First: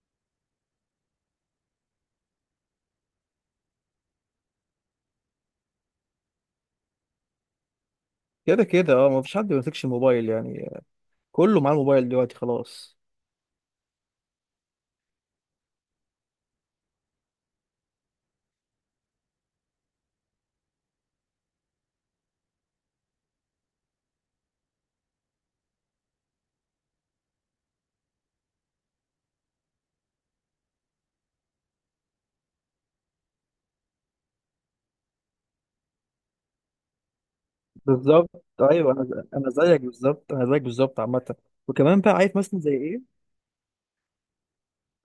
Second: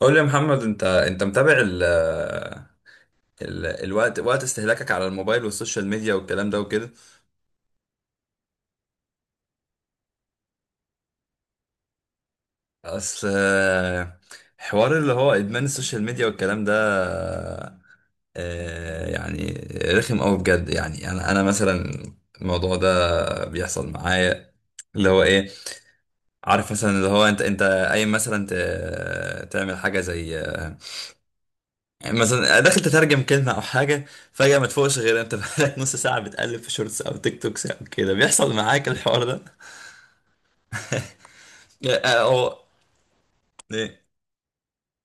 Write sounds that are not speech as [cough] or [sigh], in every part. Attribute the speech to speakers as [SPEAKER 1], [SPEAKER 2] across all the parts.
[SPEAKER 1] قول لي يا محمد، انت متابع ال ال الوقت وقت استهلاكك على الموبايل والسوشيال ميديا والكلام ده وكده.
[SPEAKER 2] كده كده اه، مفيش حد ما بيمسكش الموبايل يعني. كله معاه الموبايل دلوقتي خلاص.
[SPEAKER 1] اصل حوار اللي هو ادمان السوشيال ميديا والكلام ده. يعني رخم قوي بجد. يعني انا مثلا الموضوع ده بيحصل معايا، اللي هو ايه؟ عارف مثلا، اللي هو انت قايم مثلا تعمل حاجه زي، يعني مثلا داخل تترجم كلمة أو حاجة، فجأة ما تفوقش غير أنت بقالك نص ساعة بتقلب في شورتس أو تيك توكس أو كده.
[SPEAKER 2] بالظبط
[SPEAKER 1] بيحصل معاك
[SPEAKER 2] ايوه، انا
[SPEAKER 1] الحوار ده؟
[SPEAKER 2] انا زيك بالظبط، انا زيك بالظبط عامه. وكمان بقى عارف
[SPEAKER 1] أو
[SPEAKER 2] مثلا زي ايه.
[SPEAKER 1] إيه؟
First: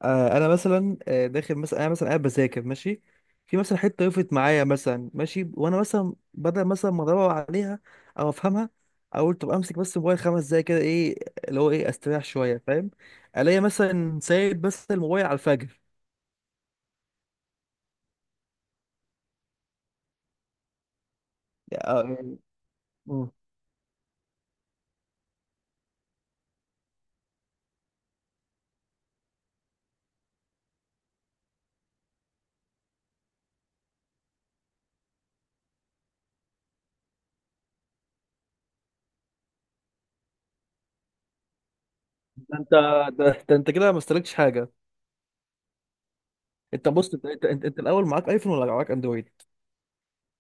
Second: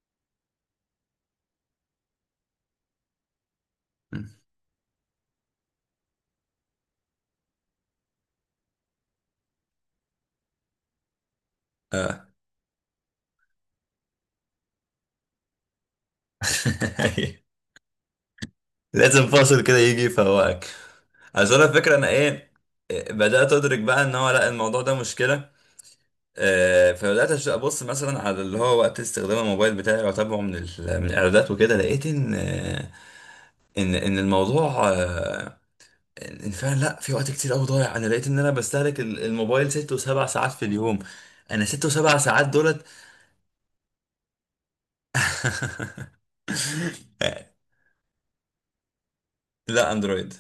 [SPEAKER 2] آه انا مثلا، داخل مثلا، انا مثلا قاعد بذاكر ماشي. في مثلا حته وقفت معايا مثلا ماشي، وانا مثلا بدل مثلا ما ادور عليها او افهمها، اقول طب امسك بس الموبايل 5 دقايق كده ايه، اللي هو ايه استريح
[SPEAKER 1] آه.
[SPEAKER 2] شويه فاهم. الاقي مثلا سايب بس الموبايل على الفجر.
[SPEAKER 1] [laughs] لازم فاصل كده يجي يفوقك. عشان أنا الفكرة،
[SPEAKER 2] آه،
[SPEAKER 1] أنا
[SPEAKER 2] يعني
[SPEAKER 1] إيه،
[SPEAKER 2] مم.
[SPEAKER 1] بدأت أدرك بقى إن هو، لا، الموضوع ده مشكلة. فبدأت أبص مثلا على اللي هو وقت استخدام الموبايل بتاعي، وأتابعه من الإعدادات وكده. لقيت إن إن الموضوع الانفعال، لا، في وقت كتير قوي ضايع. انا لقيت ان انا بستهلك الموبايل ست وسبع ساعات في اليوم. انا ست وسبع ساعات
[SPEAKER 2] ده انت،
[SPEAKER 1] دولت. [laughs]
[SPEAKER 2] ده انت كده ما استهلكتش حاجه. انت بص، انت الاول معاك ايفون ولا معاك اندرويد؟
[SPEAKER 1] لا، اندرويد.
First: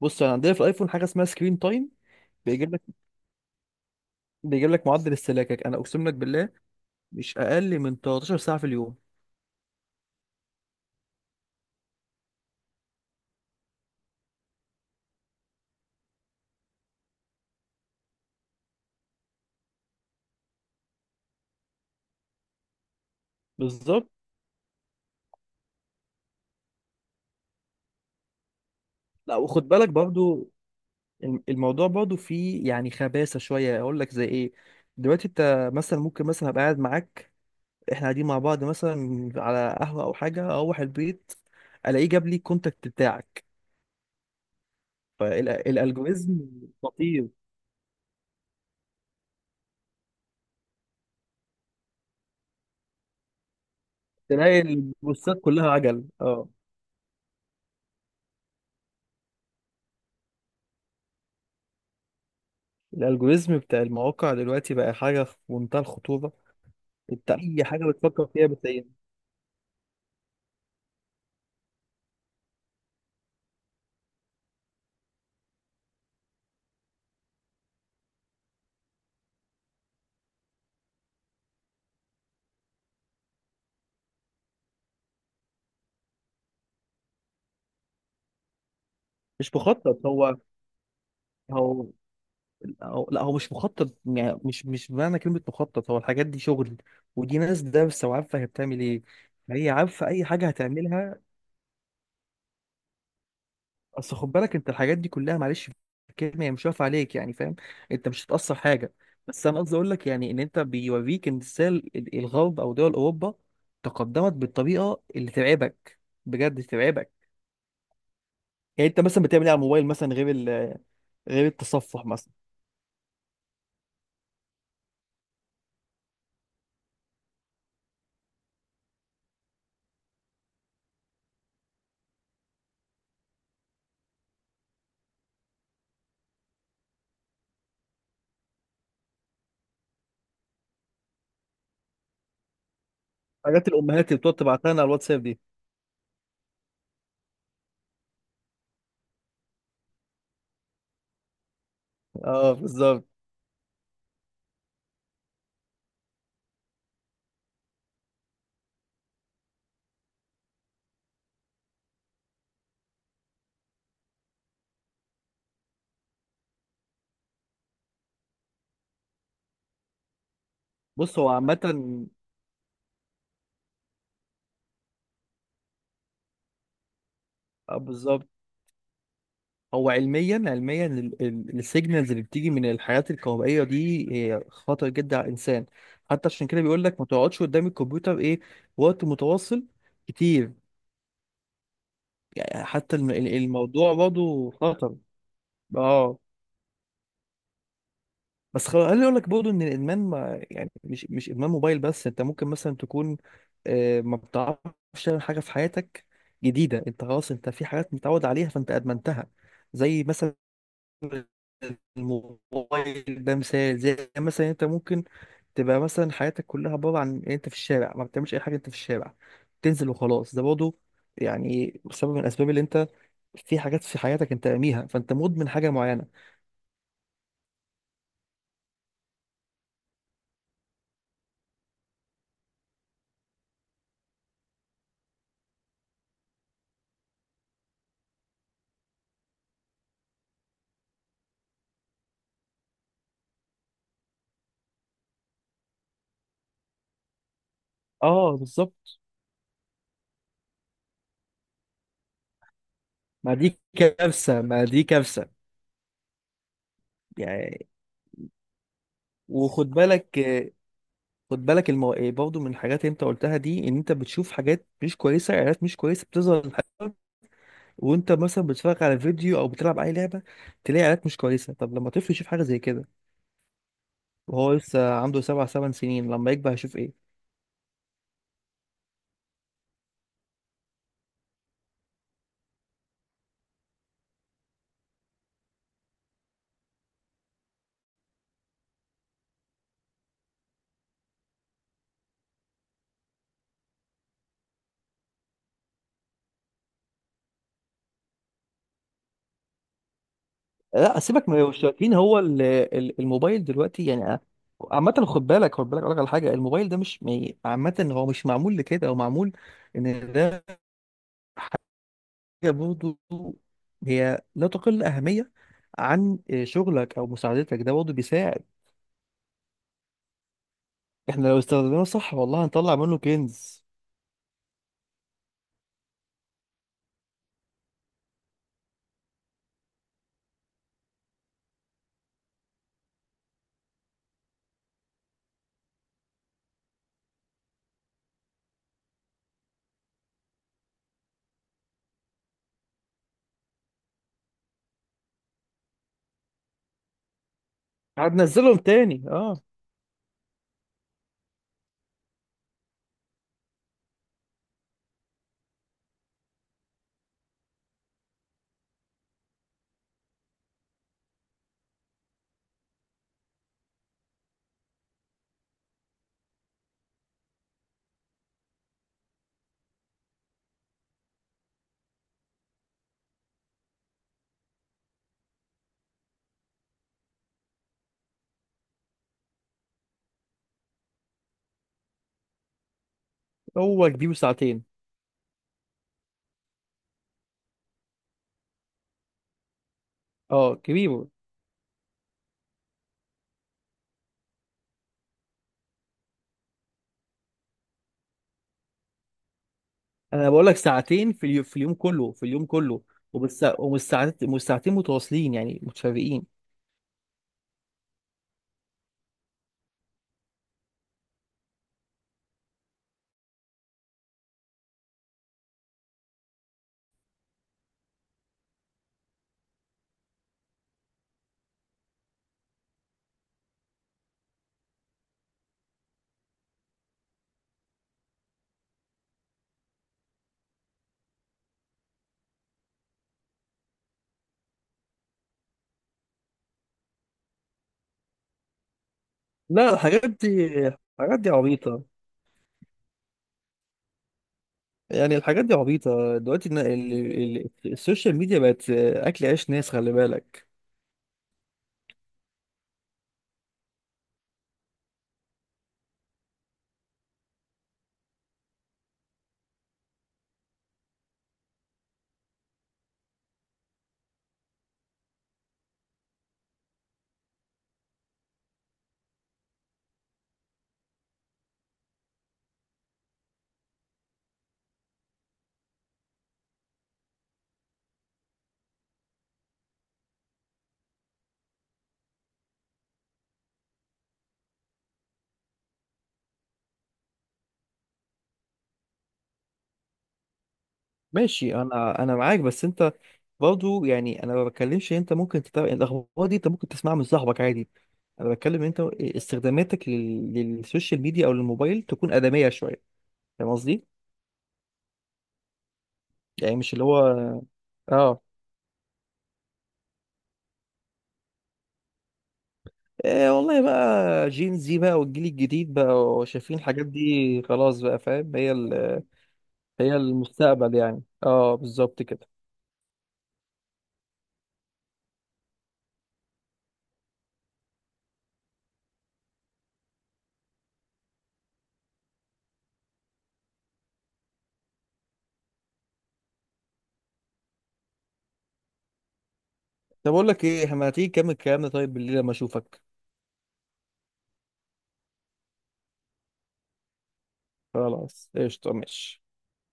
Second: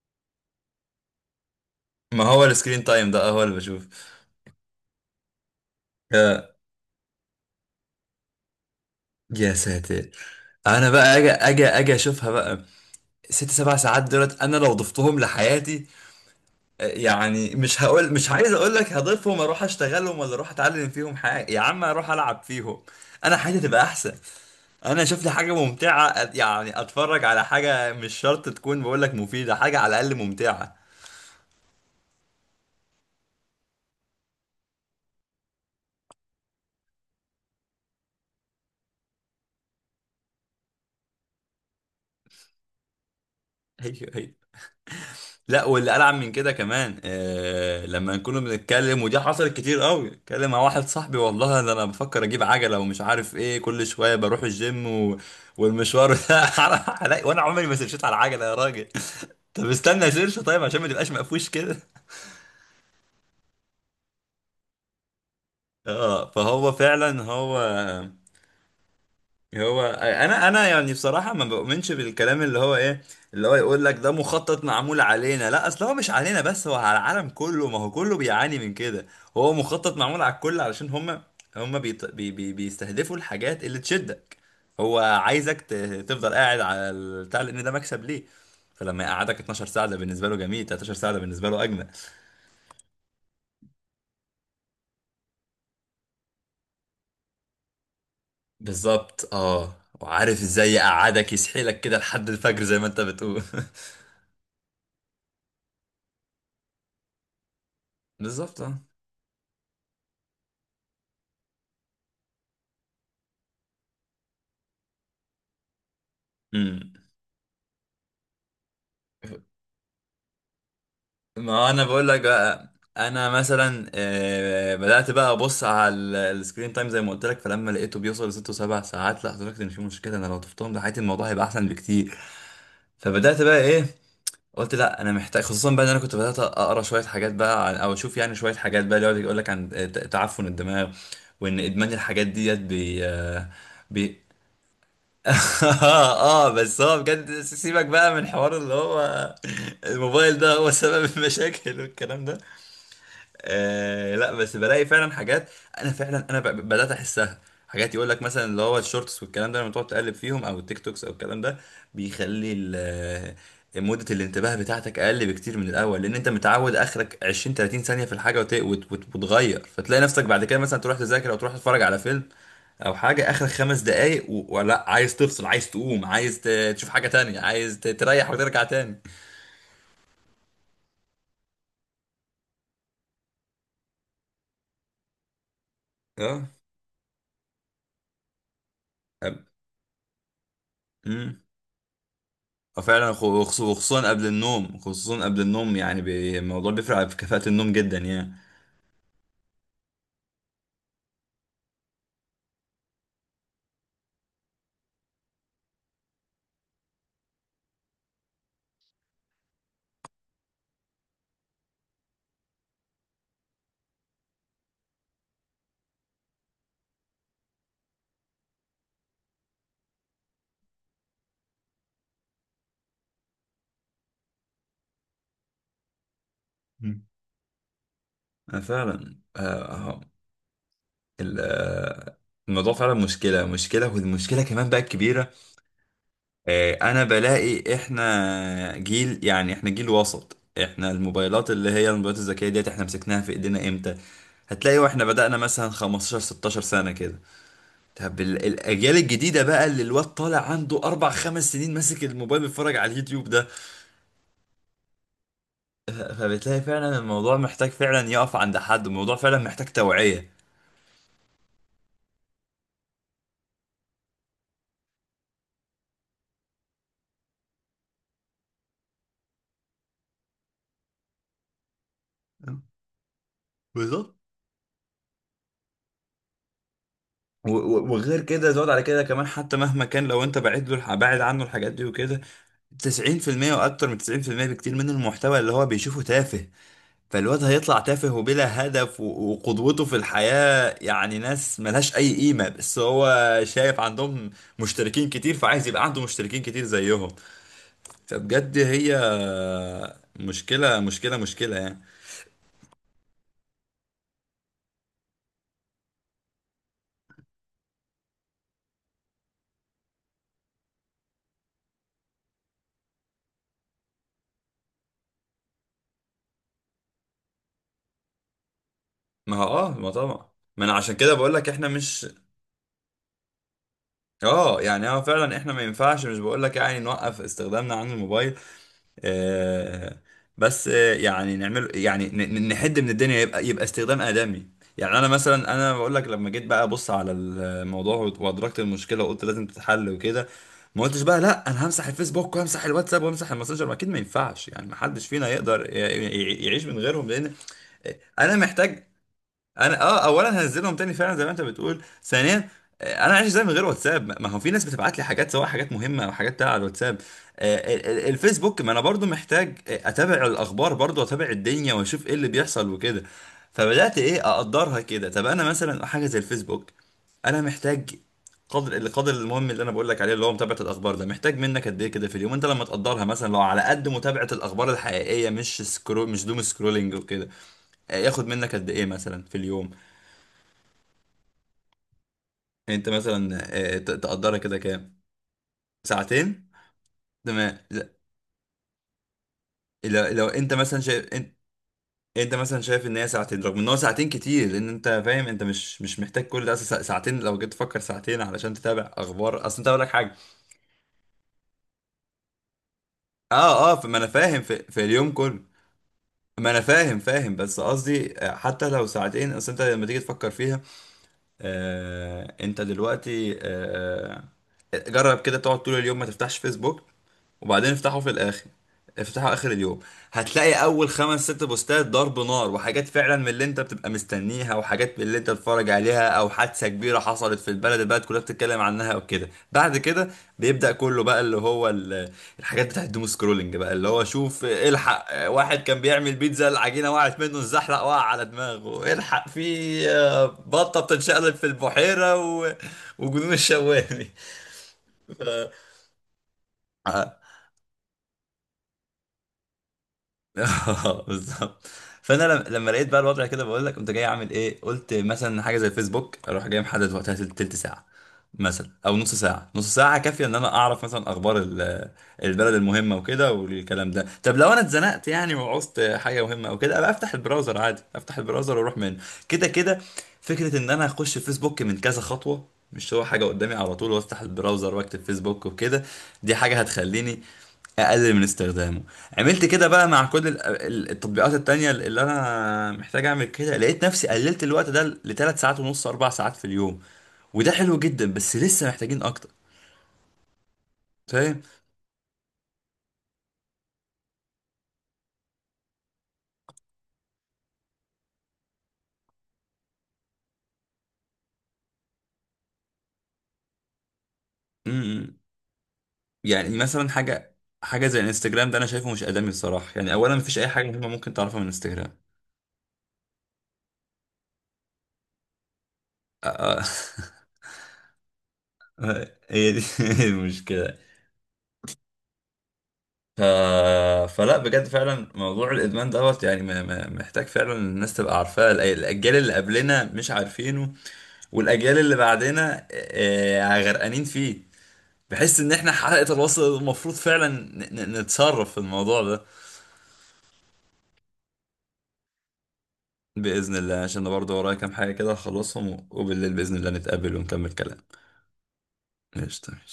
[SPEAKER 2] بص انا عندنا في الايفون حاجه اسمها سكرين تايم.
[SPEAKER 1] ما هو
[SPEAKER 2] بيجيب لك
[SPEAKER 1] السكرين تايم ده هو اللي بشوف.
[SPEAKER 2] بيجيب لك معدل استهلاكك، انا اقسم لك بالله
[SPEAKER 1] يا
[SPEAKER 2] مش اقل من 13 ساعه في اليوم.
[SPEAKER 1] يا ساتر! انا بقى اجي اشوفها بقى. ست سبع ساعات دولت، انا لو ضفتهم لحياتي، يعني مش هقول مش عايز اقول لك هضيفهم اروح اشتغلهم ولا اروح اتعلم فيهم حاجه، يا عم اروح العب فيهم، انا حياتي تبقى
[SPEAKER 2] بالظبط.
[SPEAKER 1] احسن. انا شفت حاجه ممتعه، يعني اتفرج على حاجه مش شرط تكون بقول لك
[SPEAKER 2] لا
[SPEAKER 1] مفيده،
[SPEAKER 2] وخد
[SPEAKER 1] حاجه
[SPEAKER 2] بالك
[SPEAKER 1] على الاقل
[SPEAKER 2] برضو،
[SPEAKER 1] ممتعه.
[SPEAKER 2] الموضوع برضو فيه يعني خباثه شويه، اقول لك زي ايه. دلوقتي انت مثلا ممكن مثلا ابقى قاعد معاك، احنا قاعدين مع بعض مثلا على قهوه او حاجه، اروح البيت الاقيه جاب لي الكونتاكت بتاعك،
[SPEAKER 1] هي هي. لا، واللي العب من
[SPEAKER 2] فالالجوريزم.
[SPEAKER 1] كده كمان،
[SPEAKER 2] خطير.
[SPEAKER 1] لما نكون بنتكلم، ودي حصلت كتير قوي، اتكلم مع واحد صاحبي والله ده انا بفكر اجيب عجله ومش عارف ايه، كل شويه بروح
[SPEAKER 2] تلاقي
[SPEAKER 1] الجيم و...
[SPEAKER 2] البوستات كلها عجل
[SPEAKER 1] والمشوار ده [laughs]
[SPEAKER 2] اه.
[SPEAKER 1] وانا عمري ما سيرشيت على العجله يا راجل. [laughs] طب استنى سيرش، طيب عشان ما تبقاش مقفوش كده.
[SPEAKER 2] الالجوريزم بتاع المواقع دلوقتي بقى حاجه في منتهى
[SPEAKER 1] اه،
[SPEAKER 2] الخطوره.
[SPEAKER 1] فهو فعلا
[SPEAKER 2] انت
[SPEAKER 1] هو.
[SPEAKER 2] اي حاجه بتفكر فيها بتلاقيها.
[SPEAKER 1] هو انا يعني بصراحه ما بؤمنش بالكلام اللي هو ايه، اللي هو يقول لك ده مخطط معمول علينا، لا، اصل هو مش علينا بس، هو على العالم كله، ما هو كله بيعاني من كده. هو مخطط معمول على الكل علشان هم بيستهدفوا الحاجات اللي تشدك. هو عايزك تفضل قاعد على البتاع، لان ده مكسب ليه. فلما يقعدك
[SPEAKER 2] مش
[SPEAKER 1] 12 ساعه ده
[SPEAKER 2] مخطط
[SPEAKER 1] بالنسبه له
[SPEAKER 2] هو.
[SPEAKER 1] جميل، 13 ساعه ده بالنسبه له اجمل.
[SPEAKER 2] هو لا، هو مش مخطط، يعني مش بمعنى كلمه مخطط، هو الحاجات دي شغل. ودي ناس دارسه وعارفه هي بتعمل ايه.
[SPEAKER 1] بالظبط
[SPEAKER 2] هي
[SPEAKER 1] اه.
[SPEAKER 2] عارفه اي
[SPEAKER 1] وعارف
[SPEAKER 2] حاجه
[SPEAKER 1] ازاي
[SPEAKER 2] هتعملها.
[SPEAKER 1] يقعدك يسحلك كده لحد الفجر زي ما انت بتقول.
[SPEAKER 2] اصل خد بالك، انت الحاجات دي كلها معلش، في الكلمه هي مش واقفه عليك، يعني فاهم. انت
[SPEAKER 1] [laughs]
[SPEAKER 2] مش هتاثر
[SPEAKER 1] بالظبط اه.
[SPEAKER 2] حاجه. بس انا قصدي اقول لك يعني ان انت بيوريك ان ازاي الغرب او دول اوروبا تقدمت بالطريقه اللي ترعبك، بجد
[SPEAKER 1] أمم.
[SPEAKER 2] ترعبك. يعني انت مثلا بتعمل ايه على الموبايل مثلا غير
[SPEAKER 1] ما انا
[SPEAKER 2] التصفح
[SPEAKER 1] بقول لك
[SPEAKER 2] مثلا.
[SPEAKER 1] بقى. انا مثلا بدات بقى ابص على السكرين تايم زي ما قلت لك، فلما لقيته بيوصل لست وسبع ساعات، لا، ادركت ان في مشكله. انا لو طفتهم لحياتي الموضوع هيبقى احسن بكتير. فبدات بقى ايه؟ قلت لا، انا محتاج، خصوصا بقى ان انا كنت بدات اقرا شويه حاجات بقى عن، او اشوف يعني شويه حاجات بقى اللي يقعد يقول لك عن تعفن الدماغ، وان ادمان الحاجات ديت بي آه،
[SPEAKER 2] حاجات الامهات اللي
[SPEAKER 1] بي
[SPEAKER 2] بتقعد تبعتها لنا على الواتساب
[SPEAKER 1] [laughs]
[SPEAKER 2] دي.
[SPEAKER 1] اه، بس هو بجد سيبك بقى من حوار اللي هو الموبايل ده هو سبب المشاكل والكلام ده.
[SPEAKER 2] اه بالظبط.
[SPEAKER 1] لا، بس بلاقي فعلا حاجات، انا فعلا انا بدات احسها. حاجات يقول لك مثلا اللي هو الشورتس والكلام ده، لما تقعد تقلب فيهم او التيك توكس او الكلام ده، بيخلي مدة الانتباه بتاعتك اقل بكتير من الاول، لان انت متعود اخرك 20 30 ثانية في الحاجة وتغير. فتلاقي نفسك بعد كده مثلا تروح
[SPEAKER 2] بص هو
[SPEAKER 1] تذاكر او تروح
[SPEAKER 2] عامه.
[SPEAKER 1] تتفرج على فيلم او حاجة، اخرك 5 دقايق ولا، عايز تفصل عايز تقوم عايز تشوف حاجة تانية،
[SPEAKER 2] اه
[SPEAKER 1] عايز
[SPEAKER 2] بالظبط.
[SPEAKER 1] تريح وترجع تاني.
[SPEAKER 2] هو علميا، علميا السيجنالز اللي بتيجي من الحاجات الكهربائيه دي هي خطر جدا على الانسان. حتى عشان
[SPEAKER 1] اه.
[SPEAKER 2] كده بيقول لك ما تقعدش قدام الكمبيوتر ايه وقت
[SPEAKER 1] أب-
[SPEAKER 2] متواصل كتير.
[SPEAKER 1] مم.
[SPEAKER 2] يعني حتى
[SPEAKER 1] فعلا،
[SPEAKER 2] الموضوع
[SPEAKER 1] وخصوصا قبل
[SPEAKER 2] برضه
[SPEAKER 1] النوم،
[SPEAKER 2] خطر.
[SPEAKER 1] خصوصا قبل النوم، يعني
[SPEAKER 2] اه
[SPEAKER 1] الموضوع بيفرق في كفاءة النوم جدا يعني.
[SPEAKER 2] بس خليني اقول لك برضه ان الادمان، ما يعني مش ادمان موبايل بس. انت ممكن مثلا تكون آه، ما بتعرفش تعمل حاجه في حياتك جديده. انت خلاص، انت في حاجات متعود عليها فانت ادمنتها. زي مثلا الموبايل، ده مثال. زي مثلا انت ممكن تبقى مثلا حياتك كلها عباره عن إن انت في الشارع ما بتعملش اي حاجه، انت في الشارع تنزل وخلاص. ده برضه يعني سبب من الاسباب اللي انت في حاجات في حياتك انت راميها، فانت مدمن حاجه معينه.
[SPEAKER 1] مم. أنا فعلا آه، ال- آه، الموضوع فعلا مشكلة مشكلة، والمشكلة كمان بقى الكبيرة. أنا بلاقي إحنا جيل، يعني إحنا جيل وسط. إحنا الموبايلات اللي هي الموبايلات الذكية ديت، إحنا مسكناها في إيدينا إمتى؟ هتلاقي واحنا بدأنا مثلا 15 16 سنة كده. طب
[SPEAKER 2] اه بالظبط.
[SPEAKER 1] الأجيال الجديدة بقى، اللي الواد طالع عنده أربع خمس سنين ماسك الموبايل بيتفرج على اليوتيوب.
[SPEAKER 2] ما دي كارثة ما دي كارثة.
[SPEAKER 1] فبتلاقي فعلا الموضوع
[SPEAKER 2] يعني
[SPEAKER 1] محتاج فعلا يقف عند حد، الموضوع فعلا محتاج
[SPEAKER 2] وخد بالك،
[SPEAKER 1] توعية.
[SPEAKER 2] خد بالك برضه من الحاجات اللي انت قلتها دي، ان انت بتشوف حاجات مش كويسة، اعلانات مش كويسة بتظهر وانت مثلا بتتفرج على فيديو او بتلعب اي لعبة تلاقي اعلانات مش كويسة. طب لما طفل يشوف حاجة زي كده
[SPEAKER 1] بالظبط.
[SPEAKER 2] وهو لسه عنده 7 8 سنين، لما يكبر هيشوف ايه؟
[SPEAKER 1] وغير كده زود على كده كمان، حتى مهما كان لو انت بعد عنه الحاجات دي وكده، 90% واكتر من 90% بكتير من المحتوى اللي هو بيشوفه تافه. فالواد هيطلع تافه وبلا هدف، وقدوته في الحياة يعني ناس ملهاش اي قيمة، بس هو شايف عندهم مشتركين كتير، فعايز يبقى عنده مشتركين كتير زيهم. فبجد هي مشكلة
[SPEAKER 2] لا
[SPEAKER 1] مشكلة
[SPEAKER 2] سيبك من
[SPEAKER 1] مشكلة يعني.
[SPEAKER 2] المشتركين، هو الموبايل دلوقتي يعني آه، عامة خد بالك، خد بالك اقول لك على حاجة. الموبايل ده مش عامة هو مش معمول لكده، هو معمول ان ده برضه هي لا تقل أهمية عن آه، شغلك أو مساعدتك، ده برضه بيساعد.
[SPEAKER 1] ما هو اه، ما طبعا، ما انا عشان كده
[SPEAKER 2] احنا
[SPEAKER 1] بقول
[SPEAKER 2] لو
[SPEAKER 1] لك احنا
[SPEAKER 2] استخدمناه
[SPEAKER 1] مش،
[SPEAKER 2] صح والله هنطلع منه كنز.
[SPEAKER 1] اه يعني اه فعلا احنا ما ينفعش، مش بقول لك يعني نوقف استخدامنا عن الموبايل، آه بس يعني نعمل يعني نحد من الدنيا، يبقى يبقى استخدام آدمي. يعني انا مثلا انا بقول لك، لما جيت بقى ابص على الموضوع وادركت المشكله وقلت لازم تتحل وكده، ما قلتش بقى لا انا همسح الفيسبوك وهمسح الواتساب وهمسح الماسنجر، ما اكيد ما ينفعش يعني، ما حدش فينا يقدر يعيش من غيرهم لان انا
[SPEAKER 2] هننزلهم
[SPEAKER 1] محتاج.
[SPEAKER 2] تاني اه.
[SPEAKER 1] انا اه اولا هنزلهم تاني فعلا زي ما انت بتقول، ثانيا، انا عايش ازاي من غير واتساب؟ ما ما هو في ناس بتبعت لي حاجات، سواء حاجات مهمه او حاجات بتاع على الواتساب. الفيسبوك، ما انا برضو محتاج اتابع الاخبار، برضو اتابع الدنيا واشوف ايه اللي بيحصل وكده. فبدات ايه؟ اقدرها كده. طب انا مثلا حاجه زي الفيسبوك، انا محتاج قدر القدر المهم اللي انا بقول لك عليه اللي هو متابعه الاخبار. ده محتاج منك قد ايه كده في اليوم؟ انت لما تقدرها، مثلا لو على قد متابعه الاخبار الحقيقيه، مش مش دوم سكرولينج وكده، ياخد منك قد ايه مثلا في اليوم؟ انت مثلا
[SPEAKER 2] هو كبير
[SPEAKER 1] تقدرها كده
[SPEAKER 2] ساعتين.
[SPEAKER 1] كام؟ ساعتين. تمام. لا، لو انت
[SPEAKER 2] اه
[SPEAKER 1] مثلا شايف،
[SPEAKER 2] كبير.
[SPEAKER 1] انت، انت مثلا شايف ان هي ساعتين، رغم ان هو ساعتين كتير، لان انت فاهم انت مش محتاج كل ده. اصل ساعتين، لو جيت تفكر ساعتين علشان تتابع اخبار، اصل انت اقول لك حاجه.
[SPEAKER 2] انا بقول لك ساعتين في اليوم، في اليوم كله، في اليوم كله وبس،
[SPEAKER 1] اه، اه،
[SPEAKER 2] ومش
[SPEAKER 1] فما انا فاهم
[SPEAKER 2] مش
[SPEAKER 1] في,
[SPEAKER 2] ساعتين
[SPEAKER 1] في اليوم
[SPEAKER 2] متواصلين
[SPEAKER 1] كله،
[SPEAKER 2] يعني متفرقين.
[SPEAKER 1] ما انا فاهم فاهم، بس قصدي حتى لو ساعتين، اصل انت لما تيجي تفكر فيها، انت دلوقتي جرب كده تقعد طول اليوم ما تفتحش فيسبوك، وبعدين افتحه في الاخر، افتحه اخر اليوم. هتلاقي اول خمس ست بوستات ضرب نار، وحاجات فعلا من اللي انت بتبقى مستنيها، وحاجات من اللي انت بتتفرج عليها، او حادثه كبيره حصلت في البلد، البلد كلها بتتكلم عنها وكده. بعد كده بيبدا كله بقى اللي هو الحاجات بتاعت الدوم سكرولنج، بقى اللي هو شوف الحق واحد كان بيعمل بيتزا العجينه وقعت منه، الزحلق وقع على دماغه، الحق
[SPEAKER 2] لا
[SPEAKER 1] في
[SPEAKER 2] الحاجات دي،
[SPEAKER 1] بطه
[SPEAKER 2] الحاجات دي
[SPEAKER 1] بتتشقلب في
[SPEAKER 2] عبيطة.
[SPEAKER 1] البحيره و... وجنون الشوالي.
[SPEAKER 2] يعني الحاجات دي عبيطة دلوقتي، إن
[SPEAKER 1] [laughs]
[SPEAKER 2] السوشيال ميديا بقت أكل عيش ناس خلي
[SPEAKER 1] [laughs]
[SPEAKER 2] بالك.
[SPEAKER 1] اه بالظبط. فانا لما لقيت بقى الوضع كده، بقول لك قمت جاي اعمل ايه، قلت مثلا حاجه زي الفيسبوك اروح جاي محدد وقتها تلت ساعه مثلا، او نص ساعه. نص ساعه كافيه ان انا اعرف مثلا اخبار البلد المهمه وكده والكلام ده. طب لو انا اتزنقت يعني وعوزت حاجه مهمه او كده، ابقى افتح البراوزر عادي، افتح البراوزر واروح منه كده كده. فكره ان انا اخش الفيسبوك من كذا خطوه، مش هو حاجه قدامي على طول، وافتح البراوزر واكتب فيسبوك وكده، دي حاجه هتخليني اقلل من استخدامه. عملت كده بقى مع كل التطبيقات التانية اللي انا محتاج اعمل كده، لقيت نفسي قللت الوقت ده لثلاث ساعات ونص، اربع ساعات في اليوم. وده حلو جدا، بس لسه محتاجين اكتر. فاهم؟
[SPEAKER 2] ماشي، أنا معاك بس أنت برضه، يعني انا ما بتكلمش إن انت ممكن تتابع الاخبار دي، انت ممكن تسمعها من صاحبك عادي. انا بتكلم إن انت استخداماتك للسوشيال ميديا او للموبايل تكون ادميه شويه. فاهم قصدي؟
[SPEAKER 1] امم. يعني
[SPEAKER 2] يعني مش اللي
[SPEAKER 1] مثلا
[SPEAKER 2] هو
[SPEAKER 1] حاجة زي
[SPEAKER 2] اه.
[SPEAKER 1] الانستجرام، ده انا شايفه مش ادمي الصراحة، يعني اولا مفيش اي حاجة مهمة ممكن تعرفها من الانستجرام.
[SPEAKER 2] إيه والله بقى، جين زي بقى والجيل الجديد بقى
[SPEAKER 1] آه،
[SPEAKER 2] شايفين
[SPEAKER 1] آه.
[SPEAKER 2] الحاجات دي خلاص بقى فاهم، هي
[SPEAKER 1] [laughs] هي دي
[SPEAKER 2] هي
[SPEAKER 1] [laughs]
[SPEAKER 2] المستقبل
[SPEAKER 1] المشكلة.
[SPEAKER 2] يعني. اه بالظبط كده.
[SPEAKER 1] ف... فلا، بجد فعلا موضوع الادمان دوت يعني محتاج فعلا الناس تبقى عارفاه، الاجيال اللي قبلنا مش عارفينه، والاجيال اللي بعدنا غرقانين فيه. بحس ان احنا حلقة الوصل، المفروض فعلا نتصرف في الموضوع ده.
[SPEAKER 2] طب اقول لك ايه، احنا ما تيجي نكمل كلامنا طيب بالليل لما اشوفك.
[SPEAKER 1] باذن الله، عشان انا برضه ورايا كام حاجة كده هخلصهم، وبالليل باذن الله نتقابل ونكمل كلام.
[SPEAKER 2] خلاص قشطه ماشي.
[SPEAKER 1] ماشي، تمام.